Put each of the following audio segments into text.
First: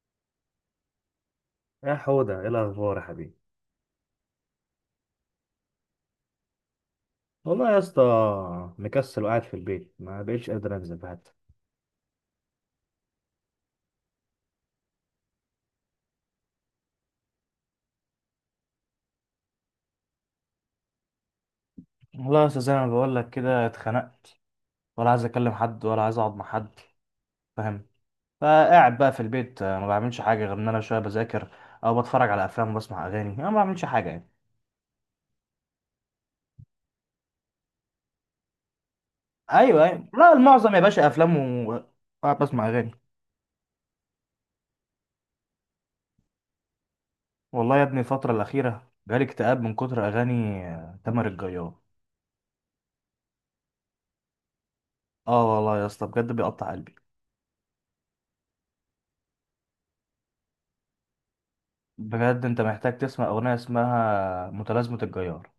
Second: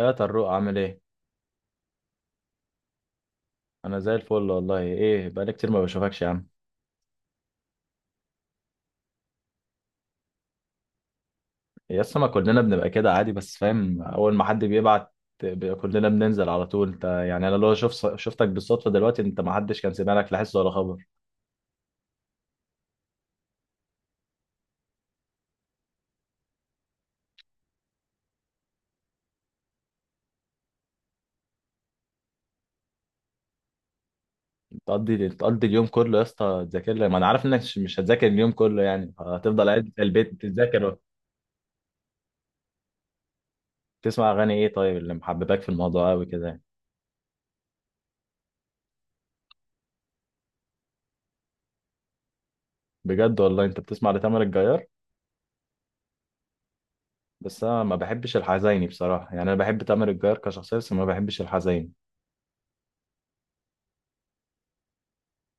يا طروق، عامل ايه؟ يا حودة ايه الأخبار يا حبيبي؟ انا زي الفل والله. ايه، بقالي كتير ما بشوفكش يا عم. والله يا اسطى، مكسل وقاعد في البيت ما بقتش قادر أنزل حتى. يا اسطى، ما كلنا بنبقى كده عادي، بس فاهم، اول ما حد بيبعت بيبقى كلنا بننزل على طول. انت يعني، انا لو شفتك بالصدفه دلوقتي، انت ما حدش كان سمع لك، لا حس ولا خبر. والله يا أستاذ زي ما بقول لك كده اتخنقت، ولا عايز اكلم حد ولا عايز اقعد مع حد، فاهم. فقاعد بقى في البيت، ما بعملش حاجه غير ان انا شويه بذاكر او بتفرج على افلام وبسمع اغاني. انا ما بعملش حاجه يعني. تقضي اليوم كله يا اسطى تذاكر لي؟ ما انا عارف انك مش هتذاكر اليوم كله، يعني هتفضل ايوه قاعد في ايوه، لا البيت المعظم يا تذاكر. باشا افلام و- وقاعد بسمع اغاني. تسمع اغاني ايه؟ طيب، اللي محببك في الموضوع قوي كده يعني؟ والله يا ابني الفتره الاخيره جالي اكتئاب من كتر اغاني تامر الجيار. بجد؟ والله انت بتسمع لتامر الجيار؟ اه والله يا اسطى بجد بيقطع قلبي. بس انا ما بحبش الحزيني بصراحه، يعني انا بحب تامر الجيار كشخصيه، بس ما بحبش الحزيني. بجد انت محتاج تسمع اغنيه اسمها متلازمه الجيار.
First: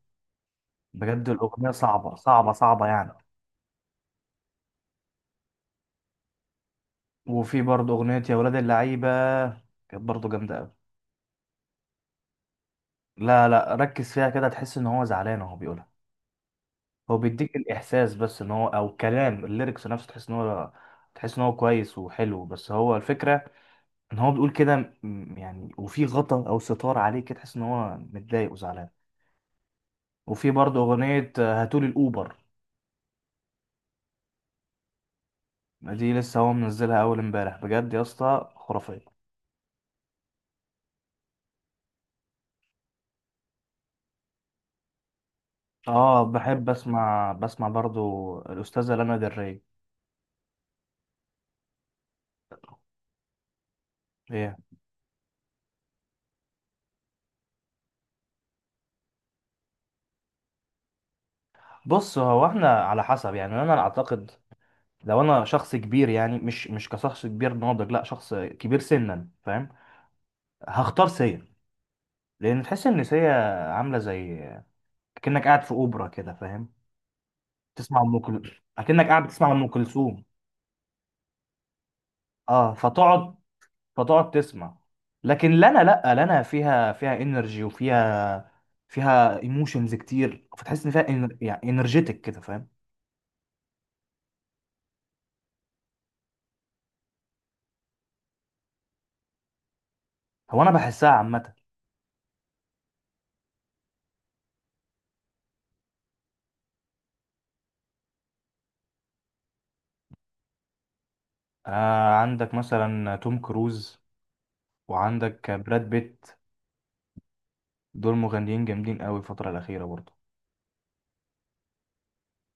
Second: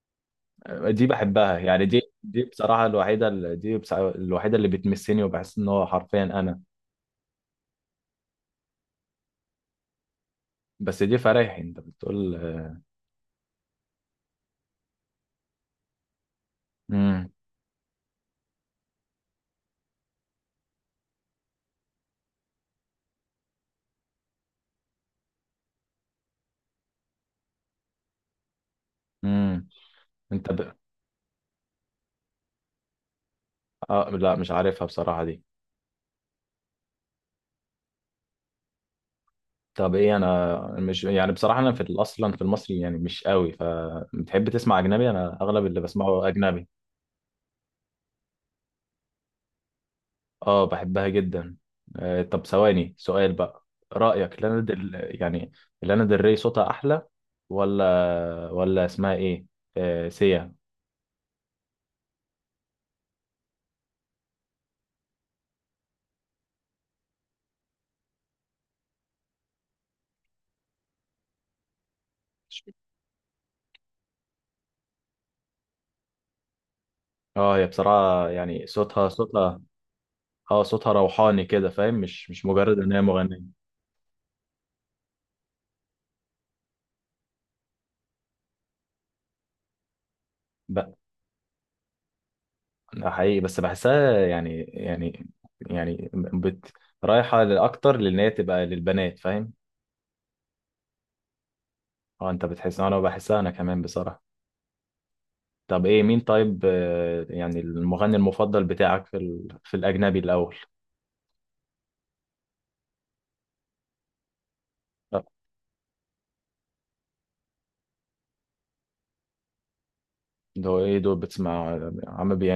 دي بجد بحبها الاغنيه يعني، دي صعبه دي صعبه بصراحة صعبه يعني. الوحيدة اللي الوحيدة اللي بتمسني، وبحس ان هو حرفيا انا. وفي برضه اغنيه يا ولاد اللعيبه، كانت برضه جامده قوي. بس دي فرايحي انت بتقول. لا لا، ركز فيها كده تحس ان هو زعلان وهو بيقولها. هو امم، بيديك الاحساس بس ان هو، او كلام الليركس نفسه، تحس ان هو كويس وحلو، بس هو الفكره ان هو بيقول كده. يعني وفي غطا او ستار عليه كده، تحس ان هو متضايق وزعلان. امم. انت وفي ب... برضه اغنيه هاتولي الاوبر. آه، لا مش عارفها بصراحة دي. دي لسه هو منزلها اول امبارح، بجد يا اسطى خرافيه. طب ايه، انا مش يعني بصراحة، انا في اصلا في المصري يعني مش قوي، فبتحب تسمع اجنبي، انا اغلب اللي اه بسمعه اجنبي. بحب بسمع برضو الاستاذه لانا del ري. اه، بحبها جدا. آه، طب ثواني، سؤال بقى. رأيك ايه، يعني، لانا دري صوتها احلى، ولا اسمها ايه، آه، سيا؟ بص هو احنا على حسب يعني انا اعتقد. لو انا شخص كبير، يعني مش كشخص كبير ناضج، لا شخص كبير سنا، فاهم، هختار سيا. لان تحس ان سيا عامله زي، كأنك قاعد في اوبرا كده، فاهم. اه، هي تسمع ام بصراحة كلثوم يعني اكنك صوتها قاعد بتسمع صوتها ام كلثوم. اه، صوتها روحاني كده، فاهم، مش اه مجرد ان هي فتقعد مغنية تسمع. لكن لنا، لا لنا فيها انرجي وفيها ايموشنز كتير، فتحس ان بقى. فيها يعني انرجيتك كده، فاهم. ده حقيقي، بس بحسها يعني، يعني بت رايحة لأكتر، لأن هي تبقى للبنات فاهم. هو انا بحسها عامه. اه، انت بتحس، انا بحسها انا كمان بصراحة. طب ايه، مين طيب، يعني المغني المفضل بتاعك في في الأجنبي الأول؟ عندك مثلا توم كروز آه. وعندك براد بيت. دول مغنيين جامدين قوي الفتره الاخيره برضه. ده هو ايه دول بتسمع، عم بي...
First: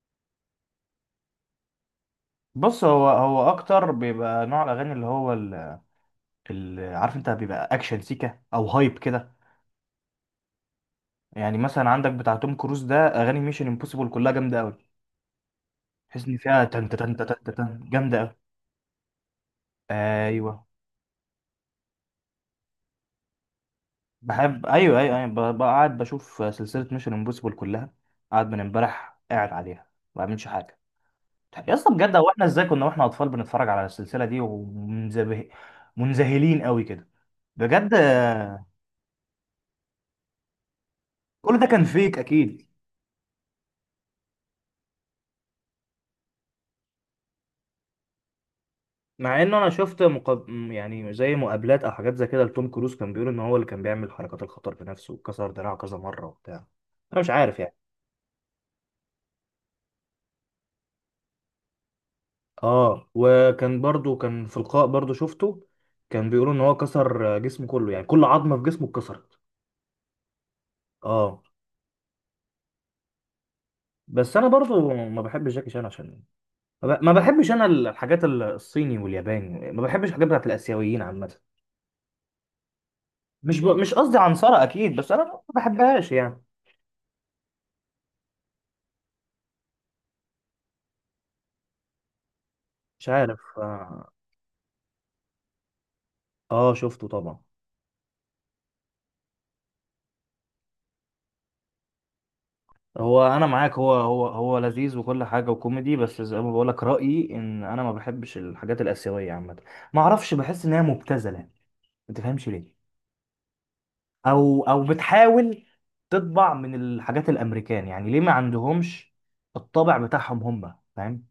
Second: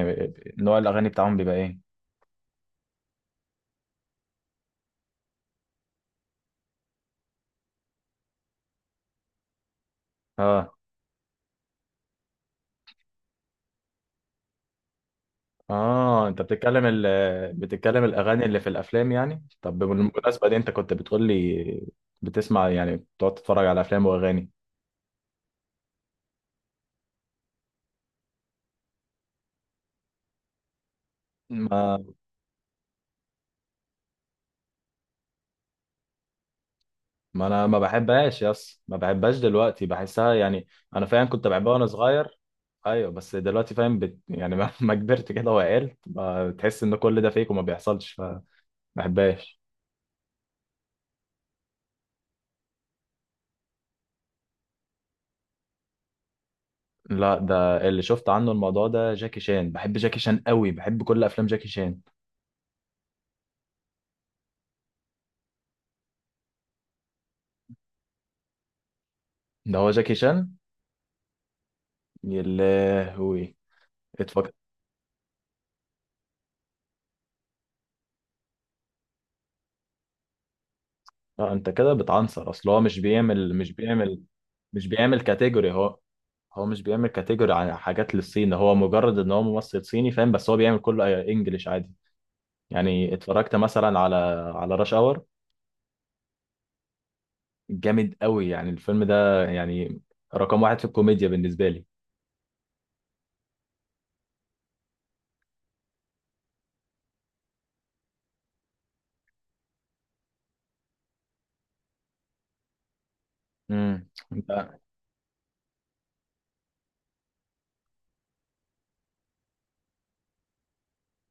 نوع الأغاني بتاعهم بيبقى ايه؟ بص هو اكتر بيبقى نوع الاغاني اللي هو عارف انت بيبقى اكشن سيكا او هايب كده. اه، يعني مثلا عندك بتاع توم كروز ده، اغاني ميشن امبوسيبل كلها جامده قوي. اه، تحس ان انت فيها بتتكلم تن تن تن تن بتتكلم جامده قوي. الاغاني اللي في الافلام يعني، طب بالمناسبه دي ايوه انت كنت بتقول لي، بتسمع يعني بتقعد تتفرج على افلام واغاني. بحب، ايوه ايوه ايوه، بقعد بشوف سلسله ميشن امبوسيبل كلها. قاعد من امبارح قاعد عليها ما بعملش حاجه. يا اسطى ما بجد، هو احنا ازاي كنا واحنا اطفال بنتفرج على السلسله دي ومنزبه منذهلين قوي كده. ما انا ما بجد بحبهاش يس، ما بحبهاش دلوقتي، بحسها يعني. انا فاهم، كنت كل ده بحبها كان وانا فيك صغير. اكيد. ايوه، بس دلوقتي فاهم، يعني ما ما كبرت كده وعقلت بقى، بتحس ان كل ده فيك وما بيحصلش، فما مع انه بحبهاش. انا شفت يعني زي مقابلات او حاجات زي كده لتوم كروز، كان بيقول ان هو اللي كان بيعمل حركات الخطر بنفسه، وكسر دراعه كذا مره وبتاع. انا مش لا، عارف يعني. ده اللي شفت عنه، الموضوع ده جاكي شان، بحب جاكي شان قوي، بحب كل افلام جاكي شان. اه وكان برضو كان في لقاء برضو شفته، كان بيقولوا ان هو كسر جسمه كله، يعني كل عظمه في جسمه اتكسرت. ده هو جاكي شان؟ اه يا لهوي! بس انا برضو ما بحبش جاكي شان، عشان ما بحبش انا الحاجات الصيني والياباني. ما بحبش الحاجات بتاعت الاسيويين عامه. لا، انت كده بتعنصر، اصل هو مش قصدي عنصرة مش اكيد، بس بيعمل انا ما كاتيجوري هو. بحبهاش يعني. هو مش بيعمل كاتيجوري عن حاجات للصين، هو مجرد ان هو ممثل صيني فاهم، بس هو بيعمل كله انجليش عادي. مش يعني عارف اتفرجت مثلا اه. على راش اور. شفته طبعا. جامد قوي يعني الفيلم ده، يعني رقم واحد في الكوميديا بالنسبه لي. هو انا معاك، هو لذيذ وكل حاجه وكوميدي، بس زي ما بقولك رايي ان انا ما بحبش الحاجات الاسيويه عامه. ما اعرفش، بحس ان هي مبتذله، ما تفهمش ليه. امم. او او بتحاول تطبع من الحاجات الامريكان، يعني ليه ما عندهمش الطابع بتاعهم هم، فاهم.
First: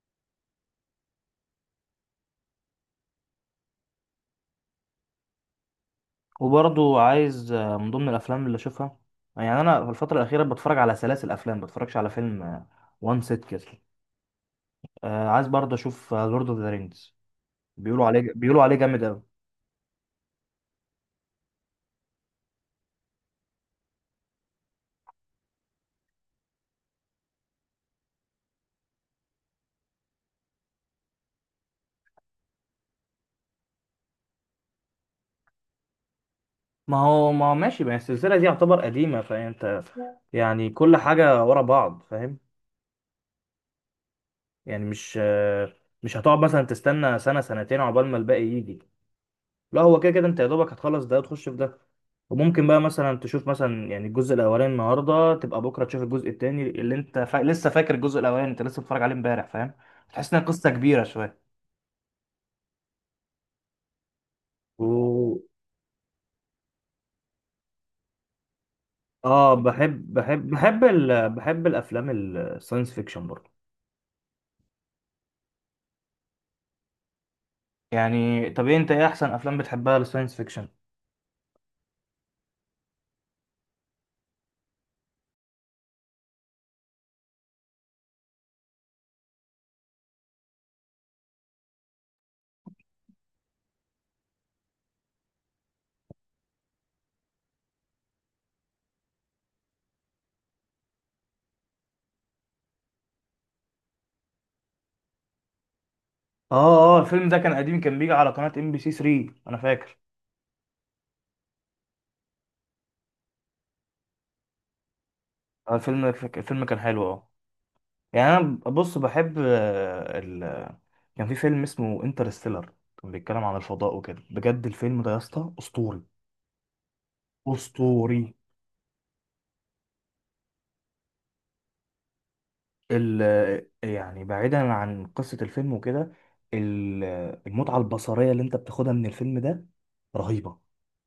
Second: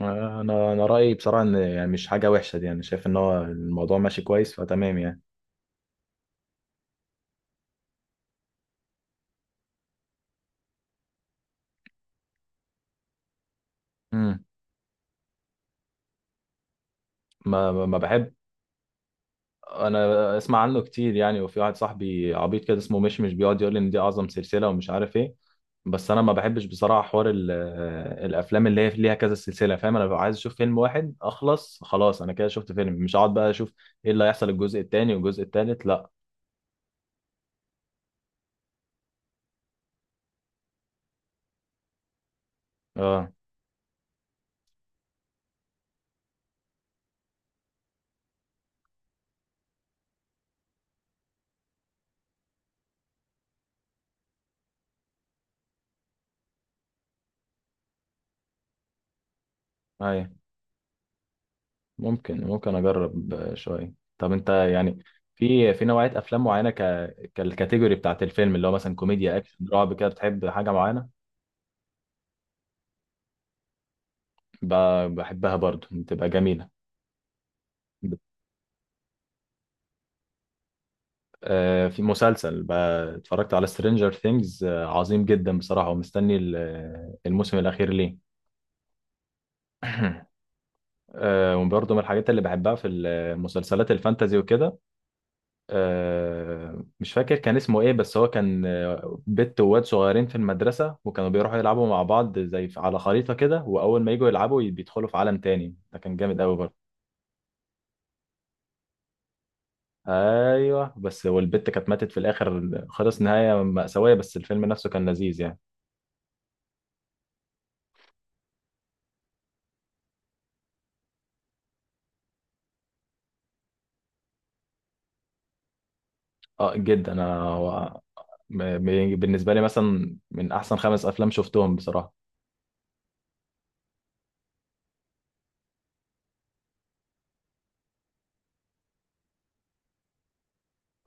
انا انا رايي بصراحه، ان يعني مش حاجه وحشه دي، انا شايف ان هو الموضوع ماشي كويس، فتمام يعني. وبرضو عايز من ضمن الافلام اللي اشوفها، يعني انا في الفتره الاخيره بتفرج على سلاسل افلام ما بتفرجش على فيلم وان سيت كده. امم. عايز برضه اشوف لورد اوف ذا رينجز. ما بحبش. بيقولوا عليه جامد قوي. انا اسمع عنه كتير يعني، وفي واحد صاحبي عبيط كده اسمه مشمش بيقعد يقول لي ان دي اعظم سلسله ومش عارف ايه. بس انا ما بحبش بصراحه، حوار الافلام اللي هي ليها كذا سلسله فاهم، انا ببقى عايز اشوف فيلم واحد اخلص خلاص، انا كده شفت فيلم، مش هقعد بقى اشوف ايه اللي هيحصل الجزء التاني والجزء التالت، لا. ما هو ماشي، ما هي السلسله دي يعتبر قديمه، فانت يعني كل حاجه ورا بعض، فاهم. اه، يعني مش هتقعد مثلا تستنى سنه سنتين عقبال ما الباقي يجي. لا هو كده كده انت يا دوبك هتخلص ده وتخش في ده. وممكن بقى مثلا تشوف مثلا يعني الجزء الاولاني النهارده، تبقى بكره تشوف الجزء التاني اللي انت لسه فاكر الجزء الاولاني، انت لسه بتتفرج عليه امبارح، فاهم. اي. تحس انها قصه كبيره شويه. ممكن اجرب شويه، طب انت و... يعني في نوعيه افلام معينه، كالكاتيجوري بتاعت الفيلم، اللي هو مثلا كوميديا، اه اكشن، رعب كده، بتحب حاجه معينه؟ بحب الافلام الساينس فيكشن برضه. بحبها برضو، بتبقى جميله. يعني طب ايه انت، ايه احسن افلام بتحبها للساينس فيكشن؟ في مسلسل بقى اتفرجت على سترينجر ثينجز، عظيم جدا بصراحة، ومستني الموسم الأخير ليه. وبرضه من الحاجات اللي بحبها في المسلسلات الفانتازي وكده. مش فاكر كان اسمه ايه، بس هو كان بنت وواد صغيرين في المدرسة، وكانوا بيروحوا يلعبوا مع بعض زي على خريطة كده، وأول ما يجوا يلعبوا بيدخلوا في عالم تاني. ده كان جامد أوي برضه. اه اه، الفيلم ده كان قديم، كان بيجي على قناه ام بي سي 3 انا فاكر. ايوه، بس والبت كانت ماتت في الاخر خلص، نهايه مأساويه، بس الفيلم نفسه كان لذيذ يعني. الفيلم كان حلو اه. يعني انا بص بحب كان في فيلم اسمه انترستيلر، كان بيتكلم عن الفضاء وكده. بجد الفيلم ده يا اسطى اسطوري اه، جدا. انا اسطوري. بالنسبة لي مثلا من أحسن 5 أفلام شفتهم بصراحة. ال... يعني بعيدا عن قصة الفيلم وكده، ال- المتعة البصرية اللي انت بتاخدها من الفيلم ده رهيبة.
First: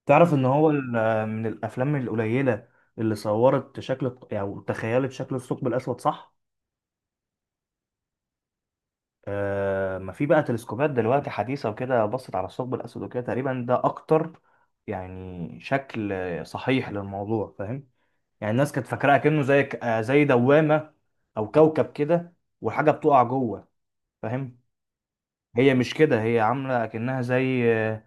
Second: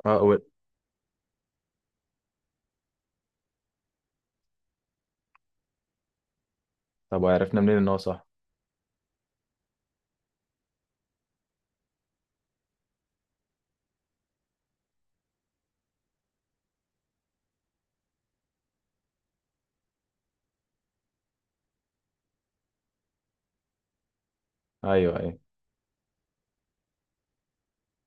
اه. تعرف ان هو من الافلام القليلة اللي صورت او يعني تخيلت شكل الثقب الاسود، صح. طب وعرفنا منين إن هو صح؟ ما في بقى تلسكوبات دلوقتي حديثة وكده، بصت على الثقب الأسود وكده، تقريبا ده أكتر يعني شكل صحيح للموضوع، فاهم. يعني الناس كانت فاكراه كأنه زي زي دوامة أو كوكب كده، وحاجة بتقع جوه، فاهم. أيوه، أيوه. هي مش كده، هي عاملة كأنها زي آه،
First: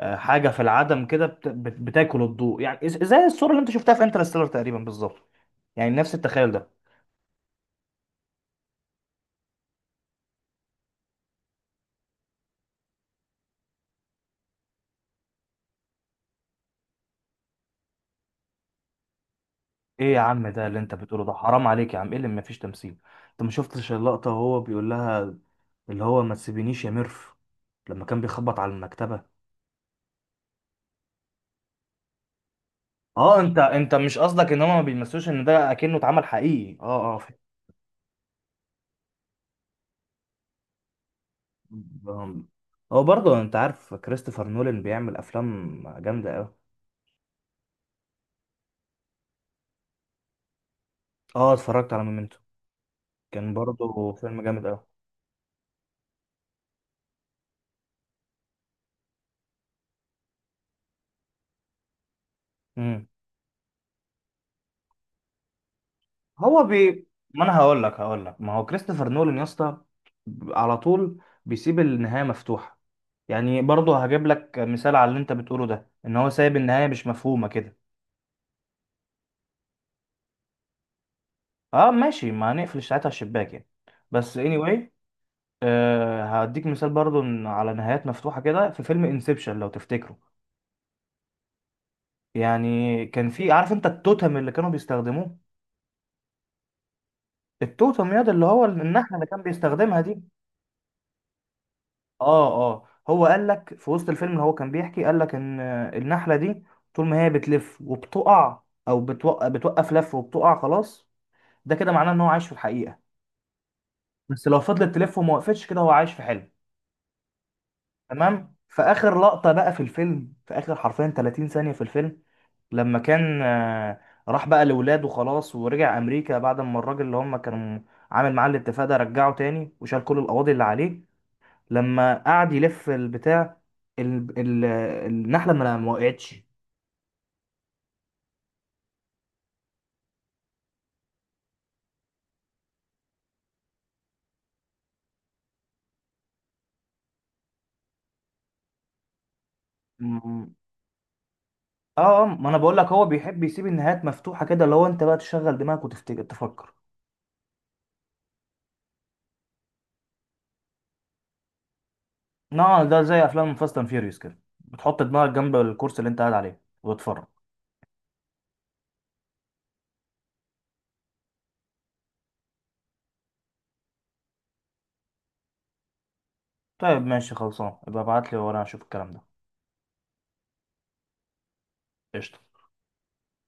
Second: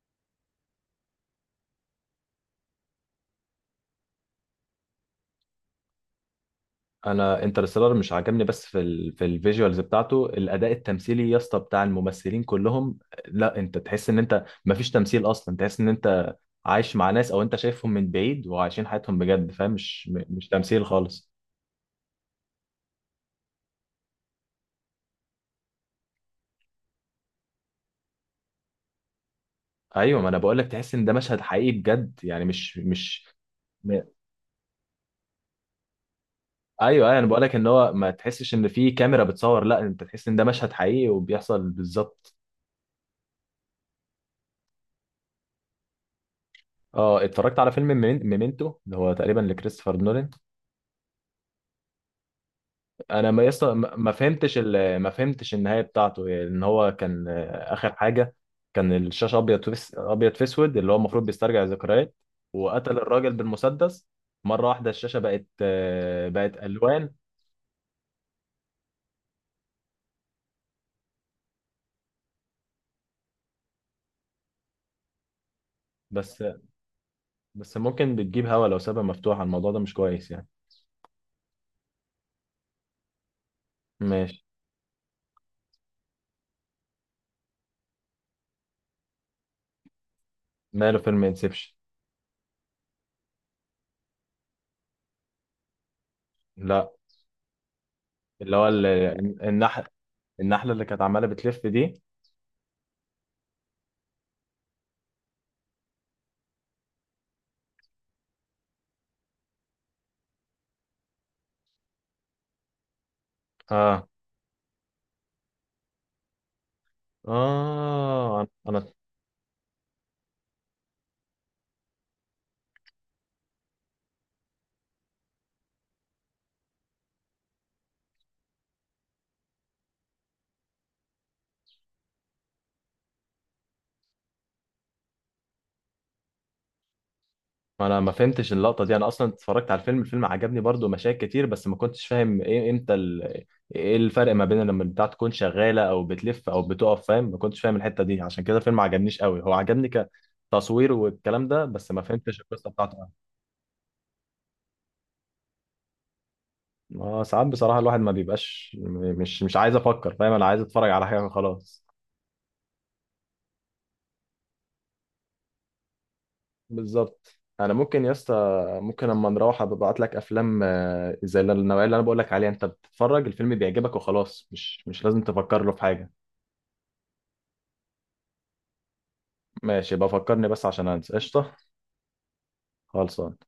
آه، حاجة في العدم كده، بتاكل الضوء. يعني زي الصورة اللي أنت شفتها في انترستيلر تقريبا بالظبط، يعني نفس التخيل ده. أنا انترستيلر مش عجبني، بس في الفيجوالز بتاعته، الأداء التمثيلي يا اسطى بتاع الممثلين كلهم. لا، أنت تحس إن أنت مفيش تمثيل أصلا، تحس إن أنت عايش مع ناس أو أنت شايفهم من بعيد وعايشين حياتهم بجد فاهم، مش ايه يا مش عم؟ ده اللي تمثيل انت بتقوله خالص. ده حرام عليك يا عم. ايه اللي مفيش تمثيل؟ انت ما شفتش اللقطة وهو بيقول لها اللي هو ما تسيبينيش يا ميرف، لما كان بيخبط على المكتبة؟ أيوه، ما أنا بقول لك تحس إن ده مشهد حقيقي بجد يعني، مش. اه انت مش قصدك ان هما ما بيمثلوش، ان ده اكنه اتعمل حقيقي. ايوه، اه ايوه، اه انا فاهم. بقول لك ان هو ما تحسش ان في كاميرا بتصور، لا انت تحس ان ده مشهد حقيقي وبيحصل بالظبط. آم، هو برضه انت عارف كريستوفر نولان بيعمل افلام جامدة اوي. اه، اتفرجت على فيلم ميمنتو اللي هو تقريبا لكريستوفر نولان. اه اتفرجت على مومنتو، انا كان ما برضه فيلم فهمتش جامد اوي. ما فهمتش النهايه بتاعته، يعني ان هو كان اخر حاجه. كان الشاشه ابيض في ابيض في اسود، اللي هو المفروض بيسترجع ذكريات، وقتل امم، الراجل بالمسدس. مره واحده الشاشه بقت هو بي الوان. ما انا هقول لك ما هو كريستوفر نولان يا اسطى على طول بيسيب النهاية مفتوحة. يعني برضه هجيب لك مثال على اللي انت بتقوله ده، ان هو بس سايب النهايه مش مفهومه بس كده. ممكن بتجيب هوا، لو سابها مفتوحه الموضوع ده مش كويس يعني. اه ماشي، ما هنقفل ساعتها الشباك يعني. بس ماشي. anyway، هديك مثال برضه على نهايات مفتوحه كده في فيلم انسبشن لو تفتكره. ماله فيلم انسبشن؟ يعني كان في، عارف انت التوتم اللي كانوا بيستخدموه؟ لا، التوتم ياد اللي اللي هو هو النحله اللي كان النحل، بيستخدمها دي. النحلة اللي كانت عمالة بتلف دي. اه اه، هو قال لك في وسط الفيلم اللي هو كان بيحكي، قال لك ان النحله دي طول ما هي بتلف وبتقع، او بتوقف لف وبتقع خلاص، ده كده معناه ان هو عايش في الحقيقه. اه، بس لو فضلت تلف وما وقفتش، كده هو عايش في حلم. اه، تمام. في انا اخر لقطه بقى في الفيلم، في اخر حرفيا 30 ثانيه في الفيلم، لما كان راح بقى لاولاده خلاص ورجع امريكا بعد ما الراجل اللي هم كانوا عامل معاه الاتفاق ده رجعه تاني وشال كل القواضي اللي عليه، لما قعد يلف البتاع، ال... ال... النحله ما وقعتش. انا ما فهمتش اللقطة دي، انا اصلا اتفرجت على الفيلم. الفيلم عجبني برضو، مشاهد كتير، بس ما كنتش فاهم ايه، امتى ايه الفرق ما بين لما البتاع تكون شغالة، او بتلف او بتقف فاهم، ما كنتش فاهم الحتة دي، عشان كده الفيلم ما عجبنيش قوي، هو عجبني م- كتصوير والكلام ده، بس ما اه فهمتش ما انا القصة بقول لك، بتاعته هو قوي. بيحب يسيب النهايات مفتوحه كده، اللي هو انت بقى تشغل دماغك وتفتكر تفكر. اه، ساعات بصراحة الواحد ما بيبقاش، مش عايز افكر فاهم، انا عايز اتفرج على حاجة خلاص. نعم، ده زي افلام فاست اند فيوريوس كده، بتحط دماغك جنب الكرسي اللي انت قاعد عليه وتتفرج. بالظبط. انا ممكن يا اسطى، ممكن اما نروح ابعت لك افلام، زي النوعيه اللي انا بقول لك عليها، انت بتتفرج الفيلم بيعجبك وخلاص، مش لازم تفكر له في حاجه. طيب ماشي خلصان، يبقى ابعت لي وانا اشوف الكلام ده. ماشي، بفكرني بس عشان انسى، قشطه. قشطة. خلصان.